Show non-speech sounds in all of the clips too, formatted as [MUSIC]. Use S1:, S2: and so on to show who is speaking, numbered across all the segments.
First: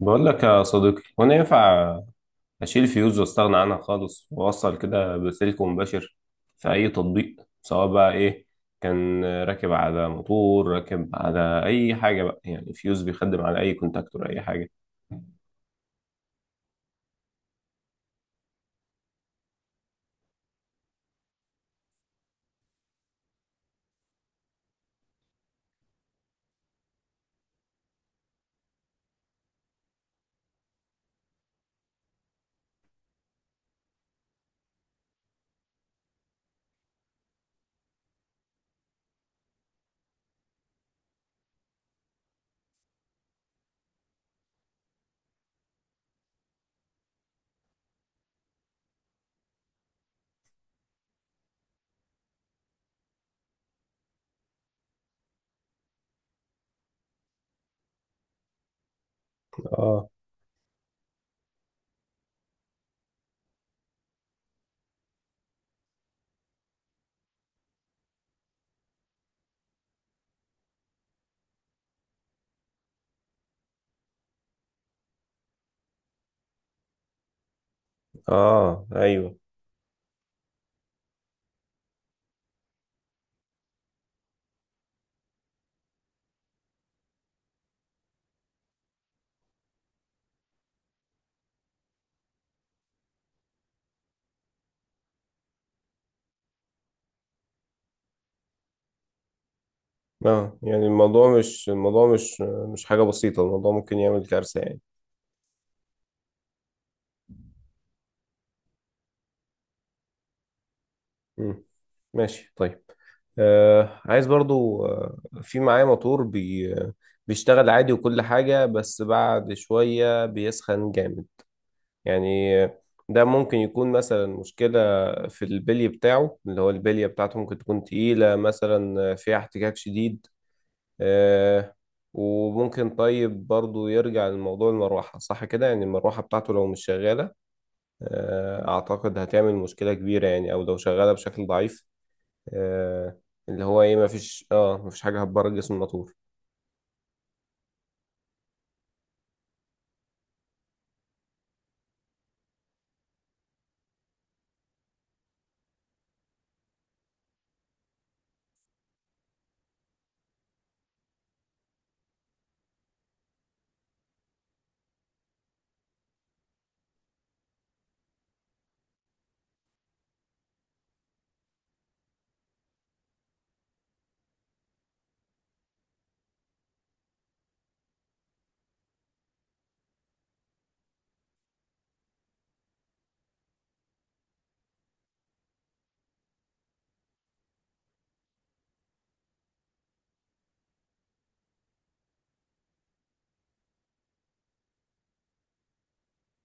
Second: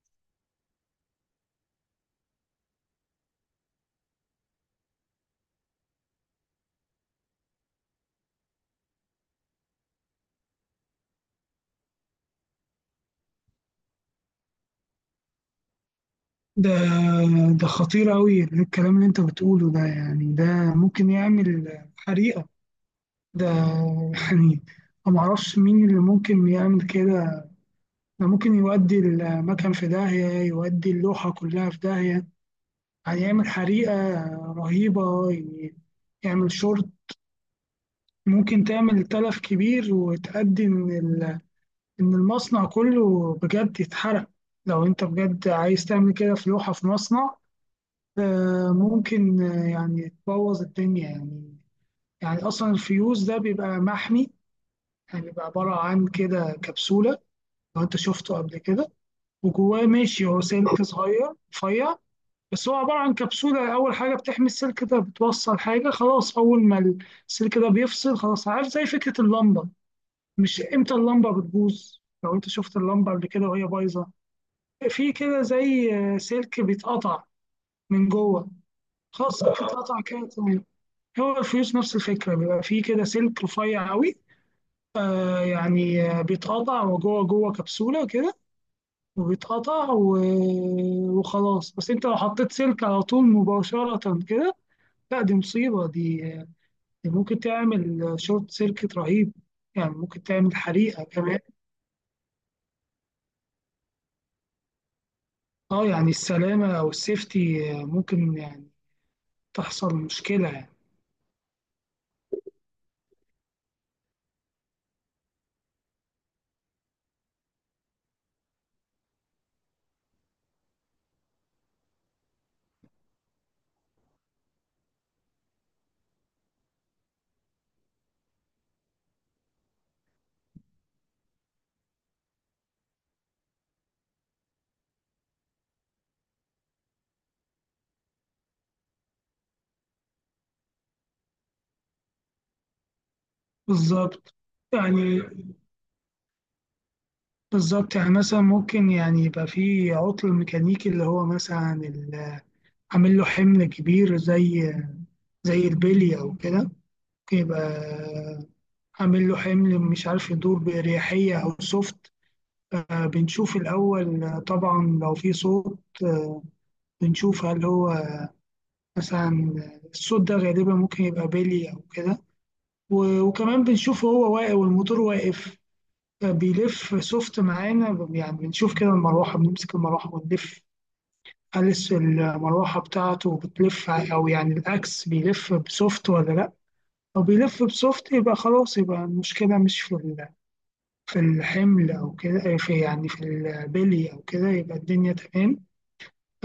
S1: بقول لك يا صديقي، وانا ينفع اشيل فيوز واستغنى عنها خالص واوصل كده بسلك مباشر في اي تطبيق، سواء بقى ايه كان راكب على موتور، راكب على اي حاجه، بقى يعني فيوز بيخدم على اي كونتاكتور، اي حاجه.
S2: ده ده خطير أوي الكلام اللي أنت بتقوله ده، يعني ده ممكن يعمل حريقة. ده، يعني أنا معرفش مين اللي ممكن يعمل كده. ده ممكن يودي المكان في داهية، يودي اللوحة كلها في داهية، يعني يعمل حريقة رهيبة. يعمل شورت. ممكن تعمل تلف كبير وتأدي إن المصنع كله بجد يتحرق. لو أنت بجد عايز تعمل كده في لوحة في مصنع، ممكن، يعني تبوظ الدنيا يعني. يعني اصلا الفيوز ده بيبقى محمي، يعني بيبقى عباره عن كده كبسوله. لو انت شفته قبل كده، وجواه
S1: اه،
S2: ماشي هو سلك صغير رفيع. بس هو عباره عن كبسوله، اول حاجه بتحمي السلك ده. بتوصل حاجه خلاص، اول ما السلك ده بيفصل خلاص. عارف زي فكره اللمبه، مش امتى اللمبه بتبوظ؟ لو انت شفت اللمبه قبل كده وهي بايظه، في كده زي سلك بيتقطع من جوه.
S1: اه، ايوه،
S2: خلاص السلك اتقطع كده تمام. هو الفيوز نفس الفكرة، بيبقى فيه كده سلك رفيع قوي، يعني بيتقطع وجوه جوه كبسولة كده، وبيتقطع وخلاص. بس انت لو حطيت سلك على طول مباشرة كده، لا دي مصيبة دي، دي ممكن تعمل شورت سيركت رهيب، يعني ممكن تعمل
S1: اه، يعني
S2: حريقة
S1: الموضوع
S2: كمان.
S1: مش الموضوع مش مش حاجه بسيطه، الموضوع ممكن يعمل كارثه يعني.
S2: اه، يعني السلامة أو السيفتي ممكن يعني تحصل مشكلة يعني.
S1: مم. ماشي، طيب. عايز برضو، في معايا موتور بيشتغل عادي وكل حاجة، بس بعد شوية بيسخن جامد يعني. ده ممكن يكون مثلا مشكلة في البلي بتاعه، اللي هو البلية بتاعته ممكن تكون تقيلة مثلا، فيها احتكاك شديد. آه وممكن طيب، برضو يرجع لموضوع المروحة، صح كده؟ يعني المروحة بتاعته لو مش شغالة، أعتقد هتعمل مشكلة كبيرة يعني، أو لو شغالة بشكل ضعيف، آه، اللي هو ايه،
S2: بالظبط،
S1: مفيش حاجة
S2: يعني
S1: هتبرد جسم على طول.
S2: بالظبط، يعني مثلا ممكن يعني يبقى فيه عطل ميكانيكي، اللي هو مثلا عامل له حمل كبير، زي البلي او كده. يبقى عامل له حمل، مش عارف يدور بأريحية او سوفت. بنشوف الأول، طبعا لو في صوت بنشوف هل هو مثلا. الصوت ده غالبا ممكن يبقى بيلي أو كده. وكمان بنشوف هو واقف والموتور واقف. بيلف سوفت معانا، يعني بنشوف كده المروحة، بنمسك المروحة ونلف، هل المروحة بتاعته بتلف، أو يعني الأكس بيلف بسوفت ولا لأ. لو بيلف بسوفت يبقى خلاص، يبقى المشكلة مش في الحمل أو كده، في يعني في البلي أو كده، يبقى الدنيا تمام.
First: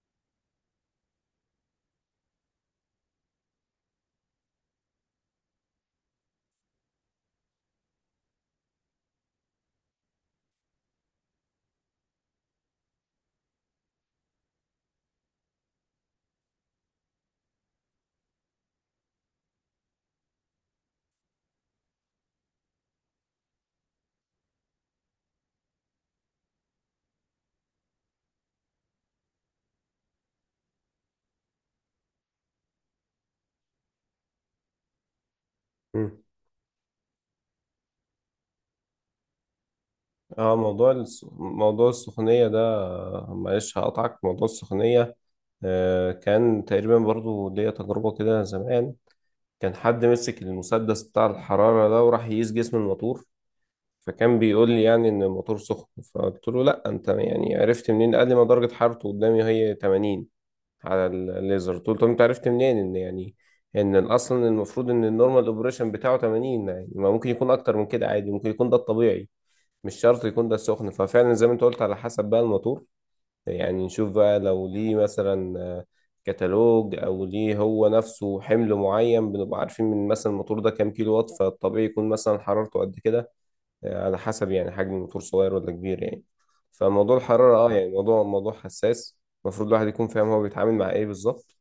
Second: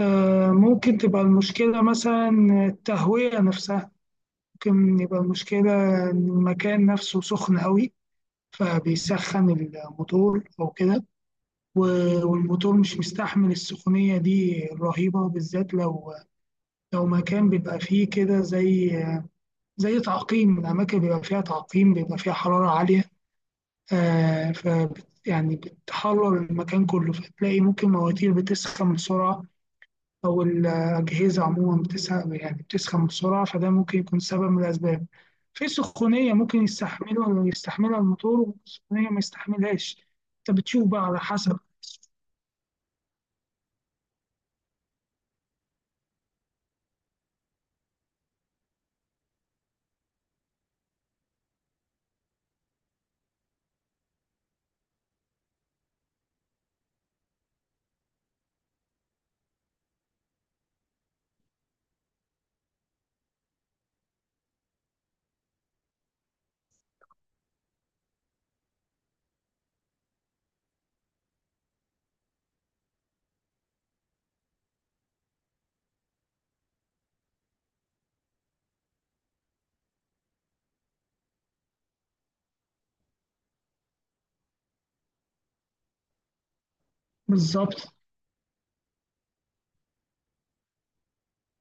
S2: ممكن تبقى المشكلة مثلا التهوية نفسها. ممكن يبقى المشكلة إن المكان نفسه سخن أوي، فبيسخن الموتور أو كده. والموتور مش مستحمل السخونية دي الرهيبة، بالذات لو مكان بيبقى فيه كده، زي تعقيم الأماكن، بيبقى فيها تعقيم، بيبقى فيها حرارة عالية. آه ف يعني بتحرر المكان كله، فتلاقي ممكن مواتير بتسخن بسرعة، أو الأجهزة عموما بتسخن، يعني بتسخن بسرعة. فده ممكن يكون سبب من الأسباب. في
S1: مم.
S2: سخونية ممكن يستحملها الموتور، وسخونية ما يستحملهاش.
S1: اه
S2: أنت بتشوف
S1: موضوع
S2: بقى على حسب.
S1: السخونية ده، معلش هقطعك، موضوع السخونية. كان تقريبا برضو ليا تجربة كده زمان. كان حد مسك المسدس بتاع الحرارة ده، وراح يقيس جسم الموتور، فكان بيقول لي يعني ان الموتور سخن. فقلت له: لا، انت يعني عرفت منين؟ قال لي: ما درجة حرارته قدامي هي 80 على الليزر طول. طب انت عرفت منين ان يعني ان اصلا المفروض ان النورمال اوبريشن بتاعه 80؟ يعني ما ممكن يكون اكتر من كده عادي، ممكن يكون ده الطبيعي، مش شرط يكون ده السخن. ففعلا زي ما انت قلت على حسب بقى الموتور، يعني نشوف بقى لو ليه مثلا كتالوج، او ليه هو نفسه حمل معين، بنبقى عارفين من مثلا الموتور ده كام كيلو وات، فالطبيعي يكون مثلا حرارته قد كده. على حسب يعني حجم الموتور صغير ولا كبير يعني. فموضوع الحرارة
S2: بالظبط.
S1: يعني موضوع حساس. المفروض الواحد يكون فاهم هو بيتعامل مع ايه بالظبط.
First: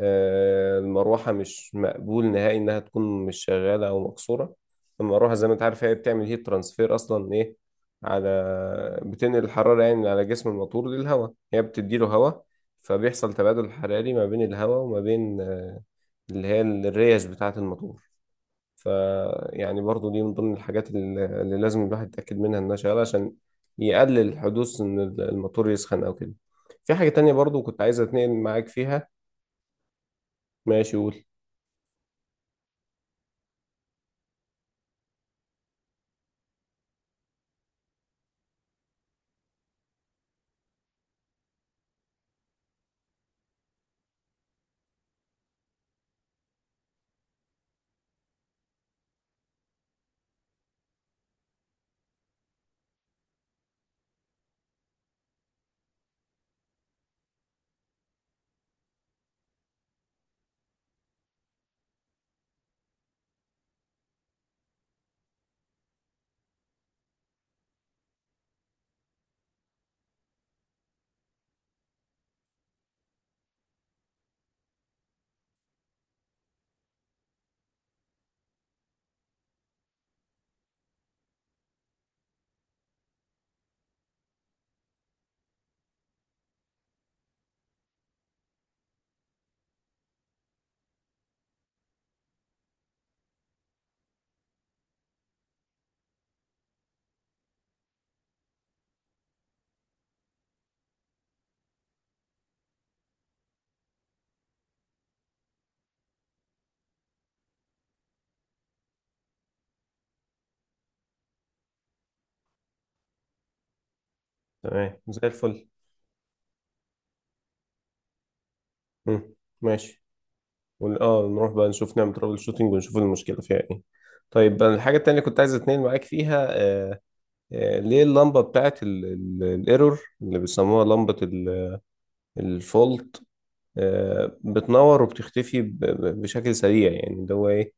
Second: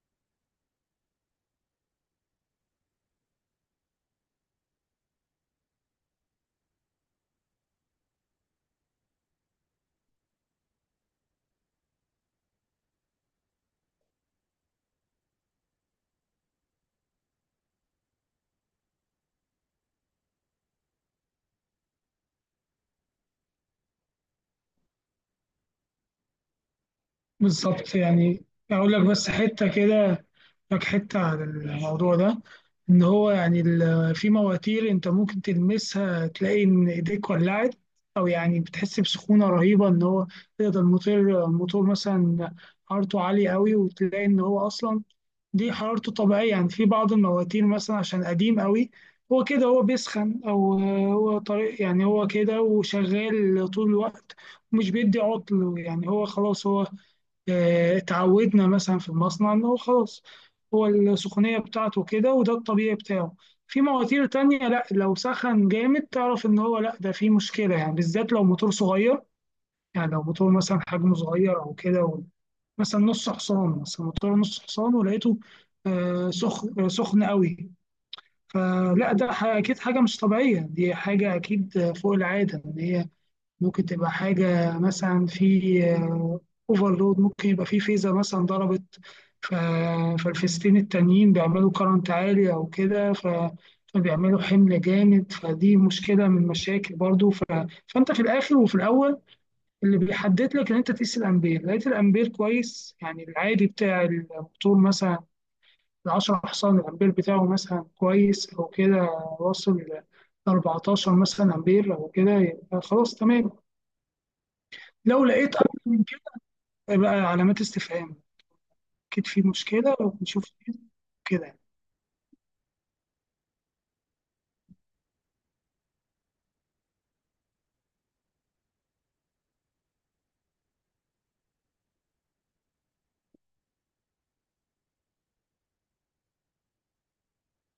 S1: المروحة مش مقبول نهائي إنها تكون مش شغالة أو مكسورة. المروحة زي ما أنت عارف، هي بتعمل هيت ترانسفير أصلا، إيه؟ على بتنقل الحرارة يعني من على جسم الموتور للهواء، هي بتديله هواء. فبيحصل تبادل حراري ما بين الهواء وما بين اللي هي الريش بتاعة الموتور. ف يعني برضو دي من ضمن الحاجات اللي لازم الواحد يتأكد منها إنها شغالة، عشان يقلل حدوث إن الموتور يسخن أو كده. في حاجة تانية برضو كنت
S2: بالظبط،
S1: عايز أتنقل
S2: يعني
S1: معاك
S2: أقول لك
S1: فيها.
S2: بس حتة كده، لك
S1: ماشي،
S2: حتة
S1: قول.
S2: عن الموضوع ده. إن هو يعني في مواتير أنت ممكن تلمسها تلاقي إن إيديك ولعت، أو يعني بتحس بسخونة رهيبة، إن هو تقدر. الموتور مثلا حرارته عالية أوي، وتلاقي إن هو أصلا دي حرارته طبيعية. يعني في بعض المواتير مثلا عشان قديم أوي، هو كده، هو بيسخن، أو هو طريق، يعني هو كده وشغال طول الوقت، ومش بيدي عطل، يعني هو خلاص هو. اتعودنا مثلا في المصنع ان هو خلاص، هو السخونية بتاعته كده وده الطبيعي بتاعه. في مواتير تانية لا، لو سخن جامد تعرف ان هو لا، ده في مشكلة، يعني بالذات لو موتور صغير. يعني لو موتور مثلا حجمه صغير او كده مثلا نص حصان، مثلا موتور نص حصان ولقيته آه، سخ آه، سخن قوي. فلا، ده اكيد حاجة مش طبيعية، دي حاجة اكيد فوق العادة، ان هي ممكن تبقى حاجة مثلا في اوفرلود، ممكن يبقى في فيزا مثلا ضربت، ف- فالفيزتين التانيين بيعملوا كرنت عالي أو كده، فبيعملوا حمل جامد، فدي مشكلة من المشاكل برضو فأنت في الآخر وفي الأول، اللي بيحدد لك إن أنت تقيس الأمبير، لقيت الأمبير كويس، يعني العادي بتاع الموتور مثلا ال 10 حصان، الأمبير بتاعه مثلا كويس أو كده، واصل ل 14 مثلا أمبير أو كده، يبقى خلاص تمام.
S1: تمام زي
S2: لو لقيت
S1: الفل.
S2: اكتر من كده، يبقى علامات استفهام،
S1: مم.
S2: اكيد في مشكله
S1: ماشي.
S2: ونشوف
S1: نروح
S2: كده.
S1: بقى نشوف، نعمل ترابل شوتنج ونشوف المشكلة فيها ايه. طيب، أنا الحاجة التانية اللي كنت عايز اتنين معاك فيها، ليه اللمبة بتاعت الايرور اللي بيسموها لمبة الفولت بتنور وبتختفي بشكل سريع يعني، اللي هو ايه؟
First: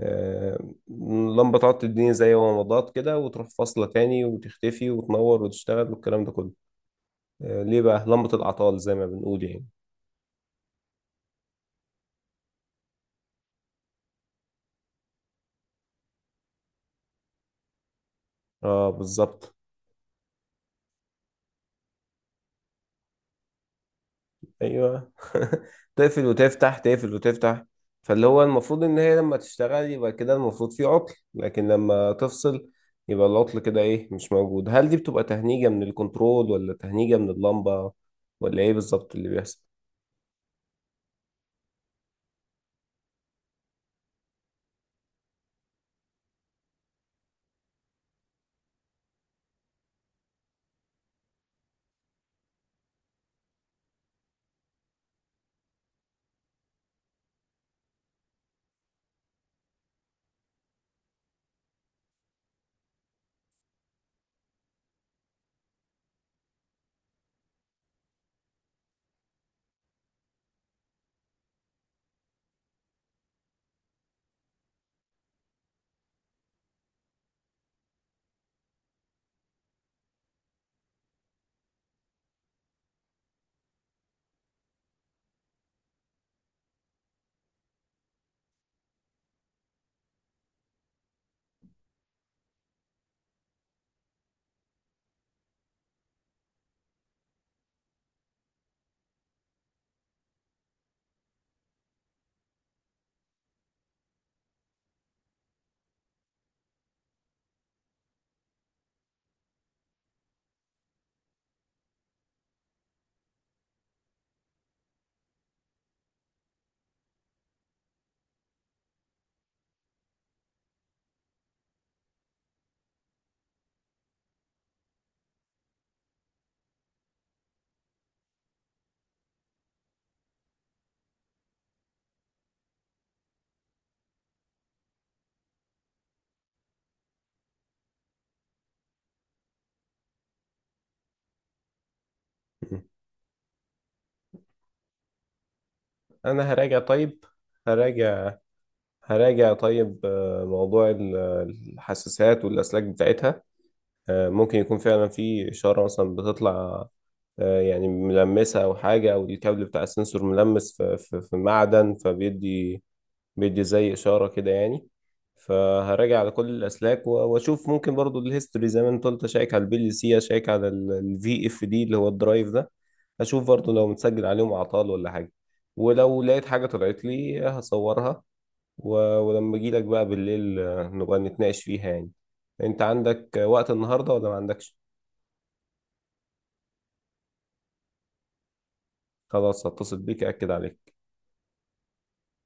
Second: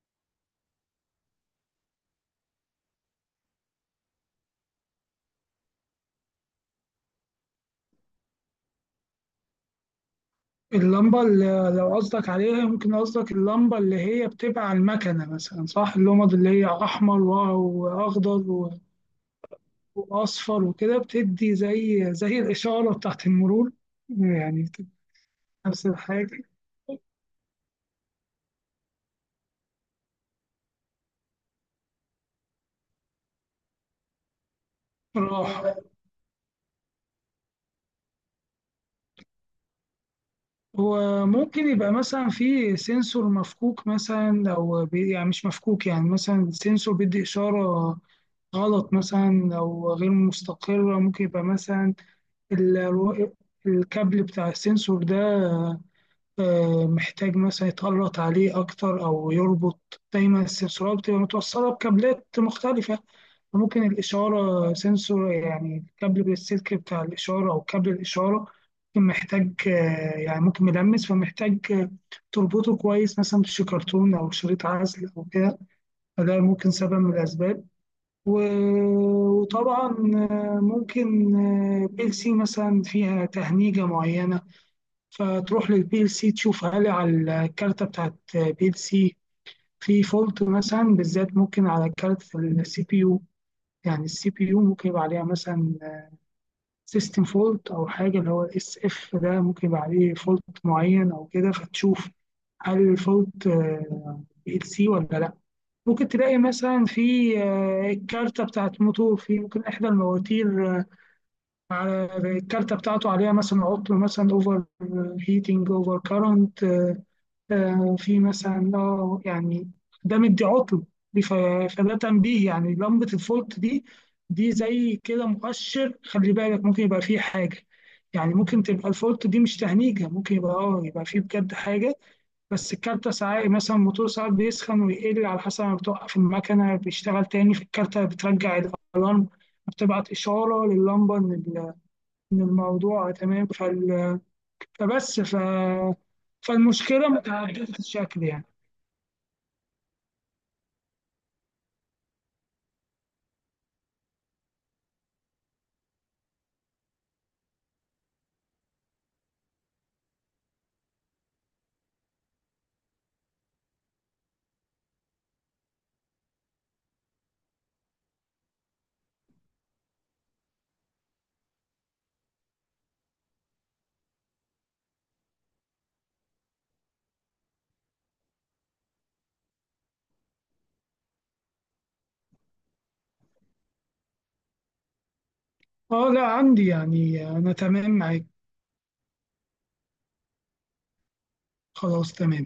S1: آه اللمبة تقعد تديني زي ومضات كده، وتروح فاصلة تاني، وتختفي وتنور وتشتغل، والكلام ده كله. ليه بقى لمبة العطال زي ما بنقول يعني؟
S2: اللمبه اللي لو قصدك عليها، ممكن قصدك اللمبه اللي هي بتبقى على المكنه مثلا، صح؟ اللمض اللي هي احمر واخضر
S1: اه، بالظبط.
S2: واصفر وكده، بتدي زي الاشاره بتاعت المرور، يعني بتدي
S1: ايوه.
S2: نفس
S1: [LAUGHS] تقفل
S2: الحاجه.
S1: وتفتح، تقفل وتفتح. فاللي هو المفروض ان هي لما تشتغل يبقى كده المفروض في عطل، لكن لما تفصل يبقى العطل كده ايه؟ مش موجود. هل دي بتبقى
S2: راح،
S1: تهنيجة من الكنترول ولا تهنيجة من اللمبة ولا ايه بالظبط اللي بيحصل؟
S2: وممكن يبقى مثلا في سنسور مفكوك مثلا، او يعني مش مفكوك، يعني مثلا سنسور بيدي اشاره غلط، مثلا لو غير مستقرة. ممكن يبقى مثلا ال- الكابل بتاع السنسور ده محتاج مثلا يتقلط عليه أكتر أو يربط. دايما السنسورات بتبقى متوصلة بكابلات مختلفة، ممكن الإشارة سنسور يعني الكابل بالسلك بتاع الإشارة أو كابل الإشارة، ممكن محتاج يعني ممكن ملمس، فمحتاج تربطه كويس مثلا بشي كرتون أو شريط عزل أو كده. فده ممكن سبب من الأسباب. وطبعا ممكن بي ال سي مثلا فيها تهنيجة معينة. فتروح للبي ال سي تشوف هل على الكارتة بتاعت بي ال سي في فولت مثلا، بالذات ممكن على كارت السي بي يو. يعني السي بي يو ممكن يبقى عليها مثلا سيستم فولت أو حاجة، اللي هو الاس اف ده، ممكن يبقى عليه فولت معين أو كده. فتشوف هل الفولت بي ال سي ولا لأ. ممكن تلاقي مثلا في الكارتة بتاعت موتور، في ممكن إحدى المواتير على الكارتة بتاعته عليها مثلا عطل، مثلا أوفر هيتنج، أوفر كارنت. في مثلا، يعني ده مدي عطل دي فده تنبيه، يعني لمبة الفولت دي، دي زي كده مؤشر، خلي بالك ممكن يبقى فيه حاجة. يعني ممكن تبقى الفولت دي مش تهنيجة، ممكن يبقى يبقى فيه بجد حاجة. بس الكارتة ساعات مثلا، الموتور ساعات بيسخن ويقل على حسب، ما بتوقف المكنة بيشتغل تاني، في الكارتة بترجع الألارم، بتبعت إشارة لللمبة إن إن
S1: [LAUGHS] مم.
S2: الموضوع تمام فبس ف...
S1: انا هراجع،
S2: فالمشكلة
S1: طيب.
S2: متعددة الشكل
S1: هراجع
S2: يعني.
S1: هراجع طيب. موضوع الحساسات والاسلاك بتاعتها. ممكن يكون فعلا في اشارة مثلا بتطلع، يعني ملمسة أو حاجة، أو الكابل بتاع السنسور ملمس في معدن، بيدي زي إشارة كده يعني. فهراجع على كل الأسلاك وأشوف، ممكن برضو الهيستوري زي ما أنت قلت، أشيك على الPLC، أشيك على الVFD اللي هو الدرايف ده. أشوف برضو لو متسجل عليهم أعطال ولا حاجة، ولو لقيت حاجة طلعت لي هصورها. ولما أجيلك بقى بالليل، نبقى نتناقش فيها يعني. أنت عندك وقت النهاردة ولا ما عندكش؟
S2: اه، لا عندي، يعني أنا تمام معاك.
S1: خلاص، هتصل بيك أكد عليك.
S2: خلاص تمام.